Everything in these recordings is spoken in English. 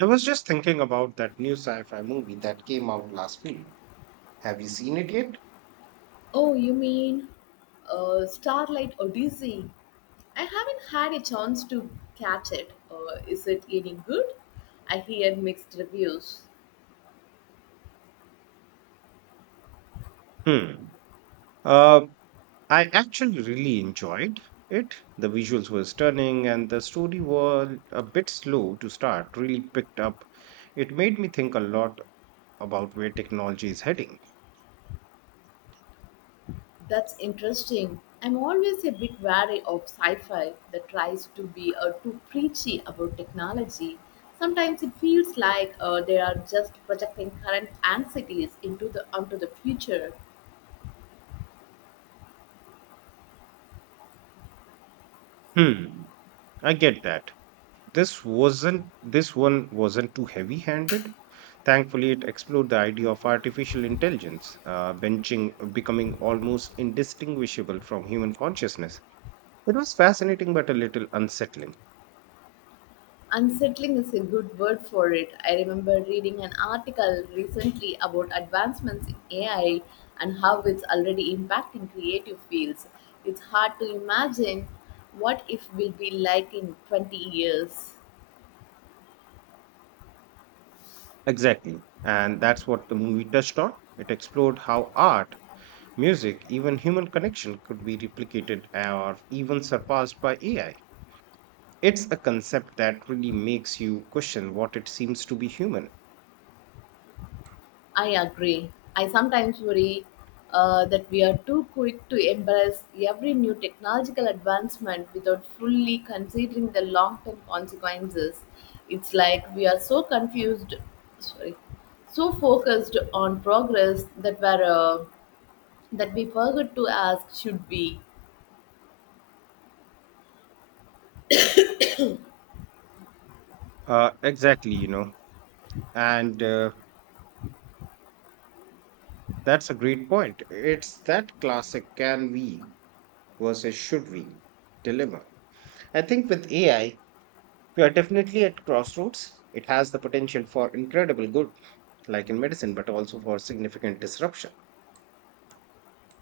I was just thinking about that new sci fi movie that came out last week. Have you seen it yet? Oh, you mean Starlight Odyssey? I haven't had a chance to catch it. Is it getting good? I hear mixed reviews. Hmm. Uh, I actually really enjoyed it. The visuals were stunning, and the story was a bit slow to start, really picked up. It made me think a lot about where technology is heading. That's interesting. I'm always a bit wary of sci fi that tries to be too preachy about technology. Sometimes it feels like they are just projecting current anxieties onto the future. Hmm. I get that. This one wasn't too heavy-handed. Thankfully, it explored the idea of artificial intelligence, benching becoming almost indistinguishable from human consciousness. It was fascinating but a little unsettling. Unsettling is a good word for it. I remember reading an article recently about advancements in AI and how it's already impacting creative fields. It's hard to imagine what if will be like in 20 years. Exactly. And that's what the movie touched on. It explored how art, music, even human connection could be replicated or even surpassed by AI. It's a concept that really makes you question what it seems to be human. I agree. I sometimes worry that we are too quick to embrace every new technological advancement without fully considering the long term consequences. It's like we are so confused, sorry, so focused on progress that we forget to ask should we. Exactly, you know, and that's a great point. It's that classic can we versus should we dilemma. I think with AI, we are definitely at crossroads. It has the potential for incredible good, like in medicine, but also for significant disruption.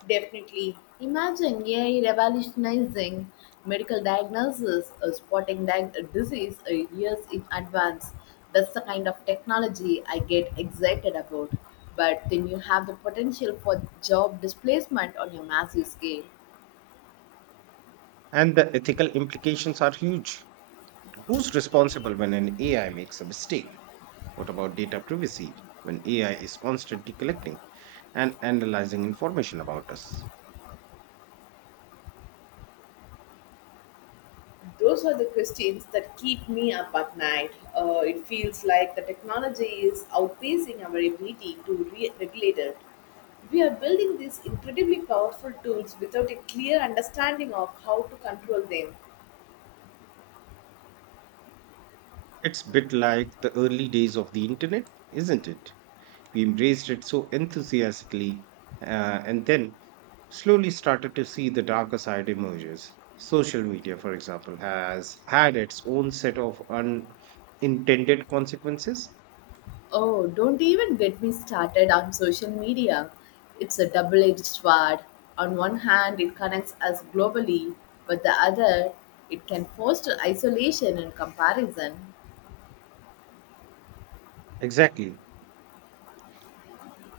Definitely. Imagine AI revolutionizing medical diagnosis, spotting that disease years in advance. That's the kind of technology I get excited about. But then you have the potential for job displacement on a massive scale. And the ethical implications are huge. Who's responsible when an AI makes a mistake? What about data privacy when AI is constantly collecting and analyzing information about us? Those are the questions that keep me up at night. It feels like the technology is outpacing our ability to regulate it. We are building these incredibly powerful tools without a clear understanding of how to control them. It's a bit like the early days of the internet, isn't it? We embraced it so enthusiastically and then slowly started to see the darker side emerges. Social media, for example, has had its own set of unintended consequences. Oh, don't even get me started on social media. It's a double edged sword. On one hand, it connects us globally, but the other, it can foster isolation and comparison. Exactly.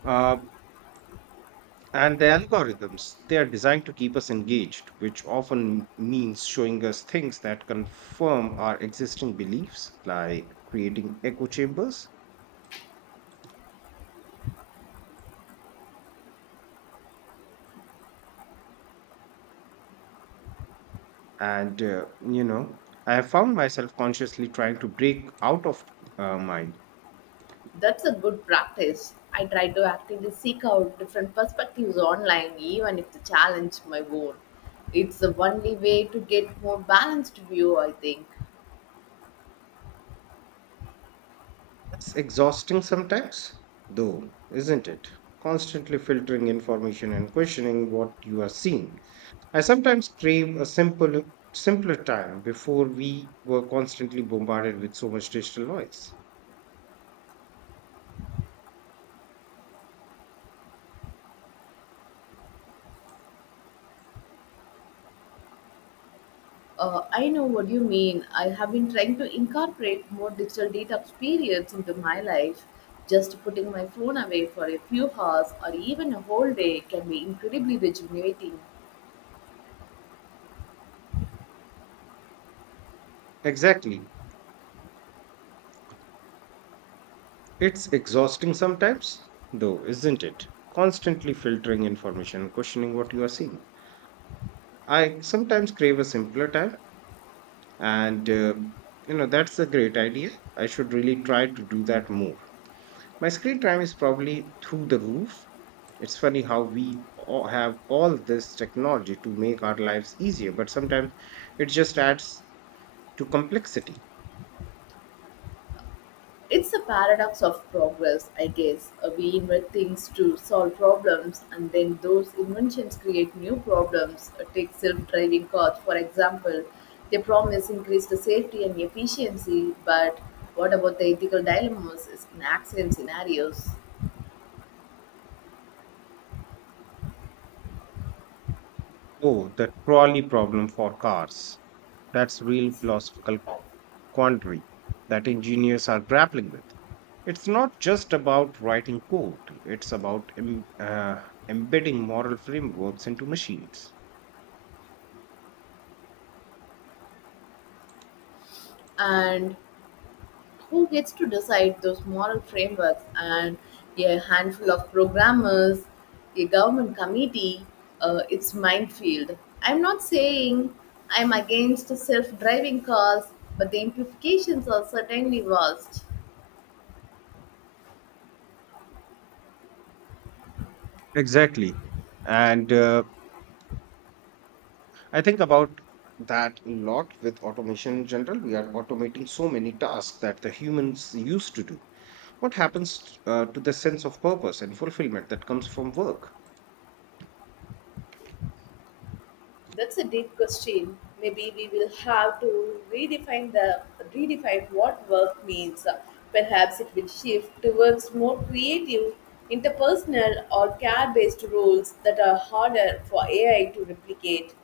Uh, and the algorithms, they are designed to keep us engaged, which often means showing us things that confirm our existing beliefs, like creating echo chambers. And I have found myself consciously trying to break out of mine. That's a good practice. I try to actively seek out different perspectives online, even if the challenge my own. It's the only way to get more balanced view, I think. It's exhausting sometimes, though, isn't it? Constantly filtering information and questioning what you are seeing. I sometimes crave a simple, simpler time before we were constantly bombarded with so much digital noise. I know what you mean. I have been trying to incorporate more digital detox periods into my life. Just putting my phone away for a few hours or even a whole day can be incredibly rejuvenating. Exactly. It's exhausting sometimes, though, isn't it? Constantly filtering information and questioning what you are seeing. I sometimes crave a simpler time, and that's a great idea. I should really try to do that more. My screen time is probably through the roof. It's funny how we all have all this technology to make our lives easier, but sometimes it just adds to complexity. It's a paradox of progress, I guess. We invent things to solve problems, and then those inventions create new problems. Take self driving cars, for example. They promise increased safety and efficiency, but what about the ethical dilemmas in accident scenarios? Oh, the trolley problem for cars. That's real philosophical quandary that engineers are grappling with. It's not just about writing code, it's about embedding moral frameworks into machines. And who gets to decide those moral frameworks, and a handful of programmers, a government committee? It's minefield. I'm not saying I'm against self-driving cars, but the implications are certainly vast. Exactly. And I think about that a lot with automation in general. We are automating so many tasks that the humans used to do. What happens to the sense of purpose and fulfillment that comes from work? That's a deep question. Maybe we will have to redefine what work means. Perhaps it will shift towards more creative, interpersonal, or care-based roles that are harder for AI to replicate.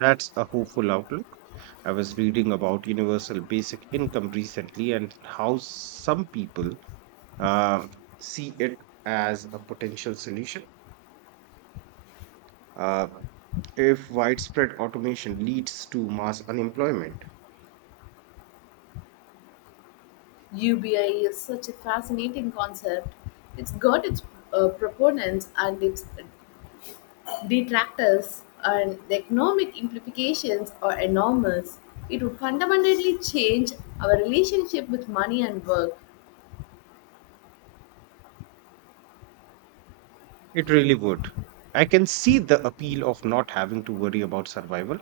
That's a hopeful outlook. I was reading about universal basic income recently and how some people uh, see it as a potential solution, uh, if widespread automation leads to mass unemployment. UBI is such a fascinating concept. It's got its proponents and its detractors, and the economic implications are enormous. It would fundamentally change our relationship with money and work. It really would. I can see the appeal of not having to worry about survival,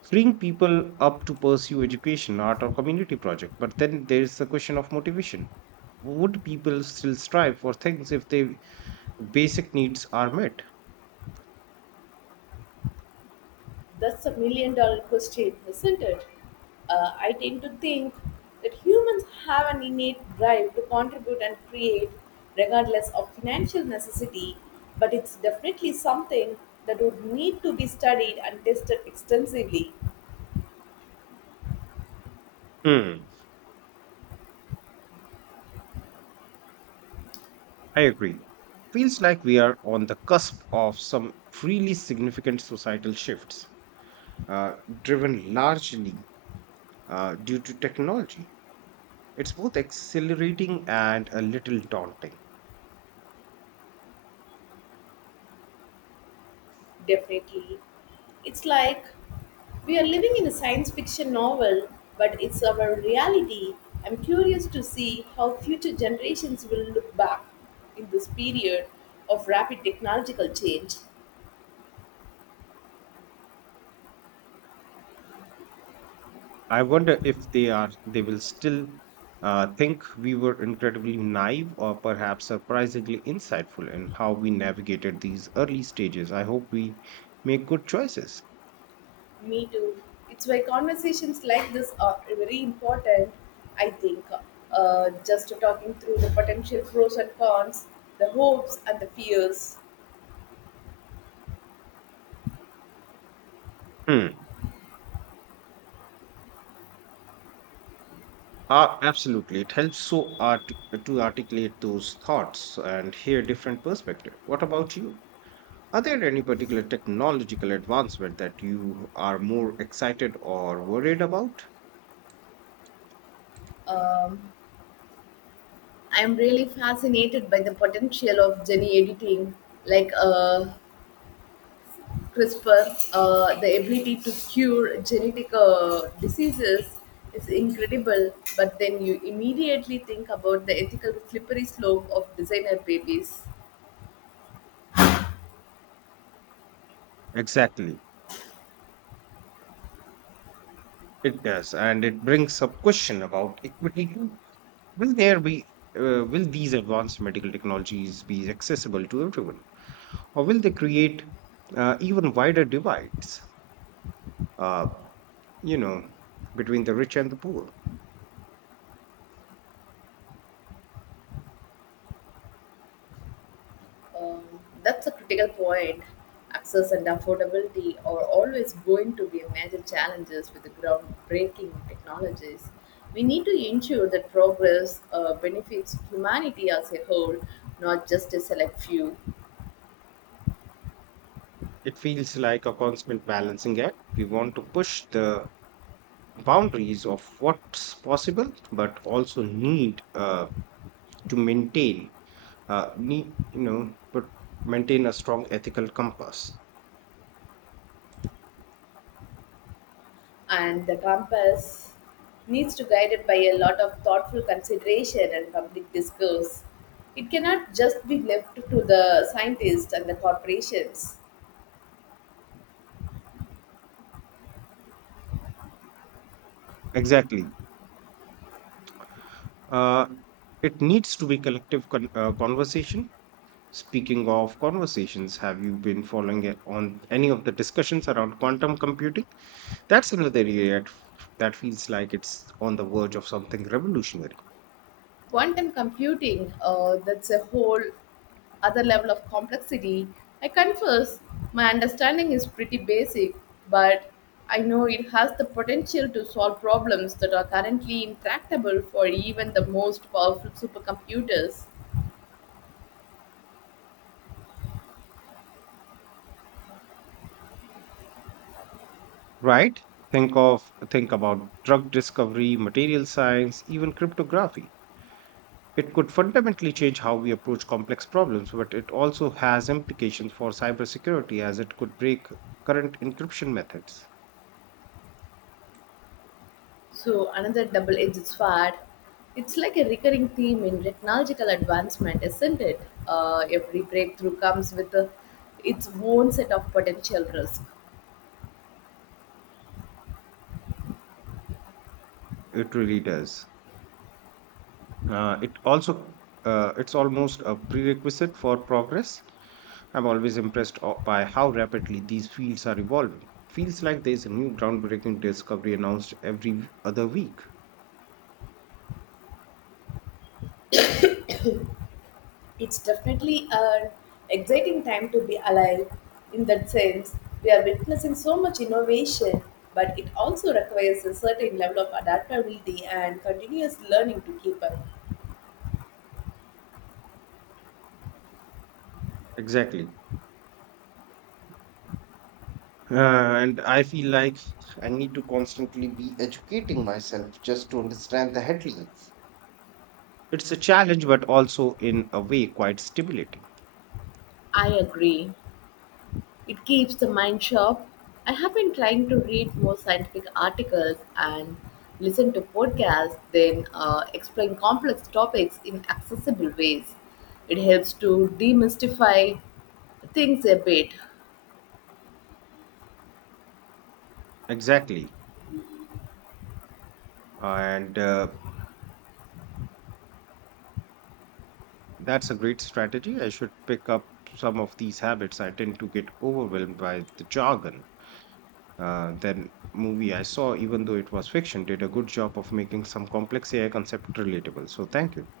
freeing people up to pursue education, art, or community project. But then there's the question of motivation. Would people still strive for things if their basic needs are met? That's a million-dollar question, isn't it? I tend to think that humans have an innate drive to contribute and create, regardless of financial necessity, but it's definitely something that would need to be studied and tested extensively. Hmm. I agree. Feels like we are on the cusp of some really significant societal shifts, uh, driven largely due to technology. It's both exhilarating and a little daunting. Definitely. It's like we are living in a science fiction novel, but it's our reality. I'm curious to see how future generations will look back in this period of rapid technological change. I wonder if they will still think we were incredibly naive or perhaps surprisingly insightful in how we navigated these early stages. I hope we make good choices. Me too. It's why conversations like this are very important, I think. Just talking through the potential pros and cons, the hopes and the fears. Hmm. Absolutely. It helps so art- to articulate those thoughts and hear different perspective. What about you? Are there any particular technological advancement that you are more excited or worried about? Um, I'm really fascinated by the potential of gene editing, like CRISPR. The ability to cure genetic diseases is incredible, but then you immediately think about the ethical slippery slope of designer babies. Exactly. It does, and it brings up question about equity too. Will there be will these advanced medical technologies be accessible to everyone, or will they create even wider divides? Uh, you know, between the rich and the poor. Um, that's a critical point. Access and affordability are always going to be major challenges with the groundbreaking technologies. We need to ensure that progress benefits humanity as a whole, not just a select few. It feels like a constant balancing act. We want to push the boundaries of what's possible, but also need to maintain, need, you know, but maintain a strong ethical compass. And the campus needs to guide it by a lot of thoughtful consideration and public discourse. It cannot just be left to the scientists and the corporations. Exactly. Uh, it needs to be collective conversation. Speaking of conversations, have you been following it on any of the discussions around quantum computing? That's another area that feels like it's on the verge of something revolutionary. Quantum computing, that's a whole other level of complexity. I confess my understanding is pretty basic, but I know it has the potential to solve problems that are currently intractable for even the most powerful supercomputers. Right. Think about drug discovery, material science, even cryptography. It could fundamentally change how we approach complex problems, but it also has implications for cybersecurity as it could break current encryption methods. So another double-edged sword. It's like a recurring theme in technological advancement, isn't it? Every breakthrough comes with its own set of potential risk. It really does. It's almost a prerequisite for progress. I'm always by how rapidly these fields are evolving. Feels like there's a new groundbreaking discovery announced every other week. It's definitely an exciting time to be alive. In that sense, we are witnessing so much innovation, but it also requires a certain level of adaptability and continuous learning to keep up. Exactly. Uh, and I feel like I need to constantly be educating myself just to understand the headlines. It's a challenge, but also in a way quite stimulating. I agree. It keeps the mind sharp. I have been trying to read more scientific articles and listen to podcasts, then explain complex topics in accessible ways. It helps to demystify things a bit. Exactly. And that's a great strategy. I should pick up some of these habits. I tend to get overwhelmed by the jargon. That movie I saw, even though it was fiction, did a good job of making some complex AI concept relatable. So thank you.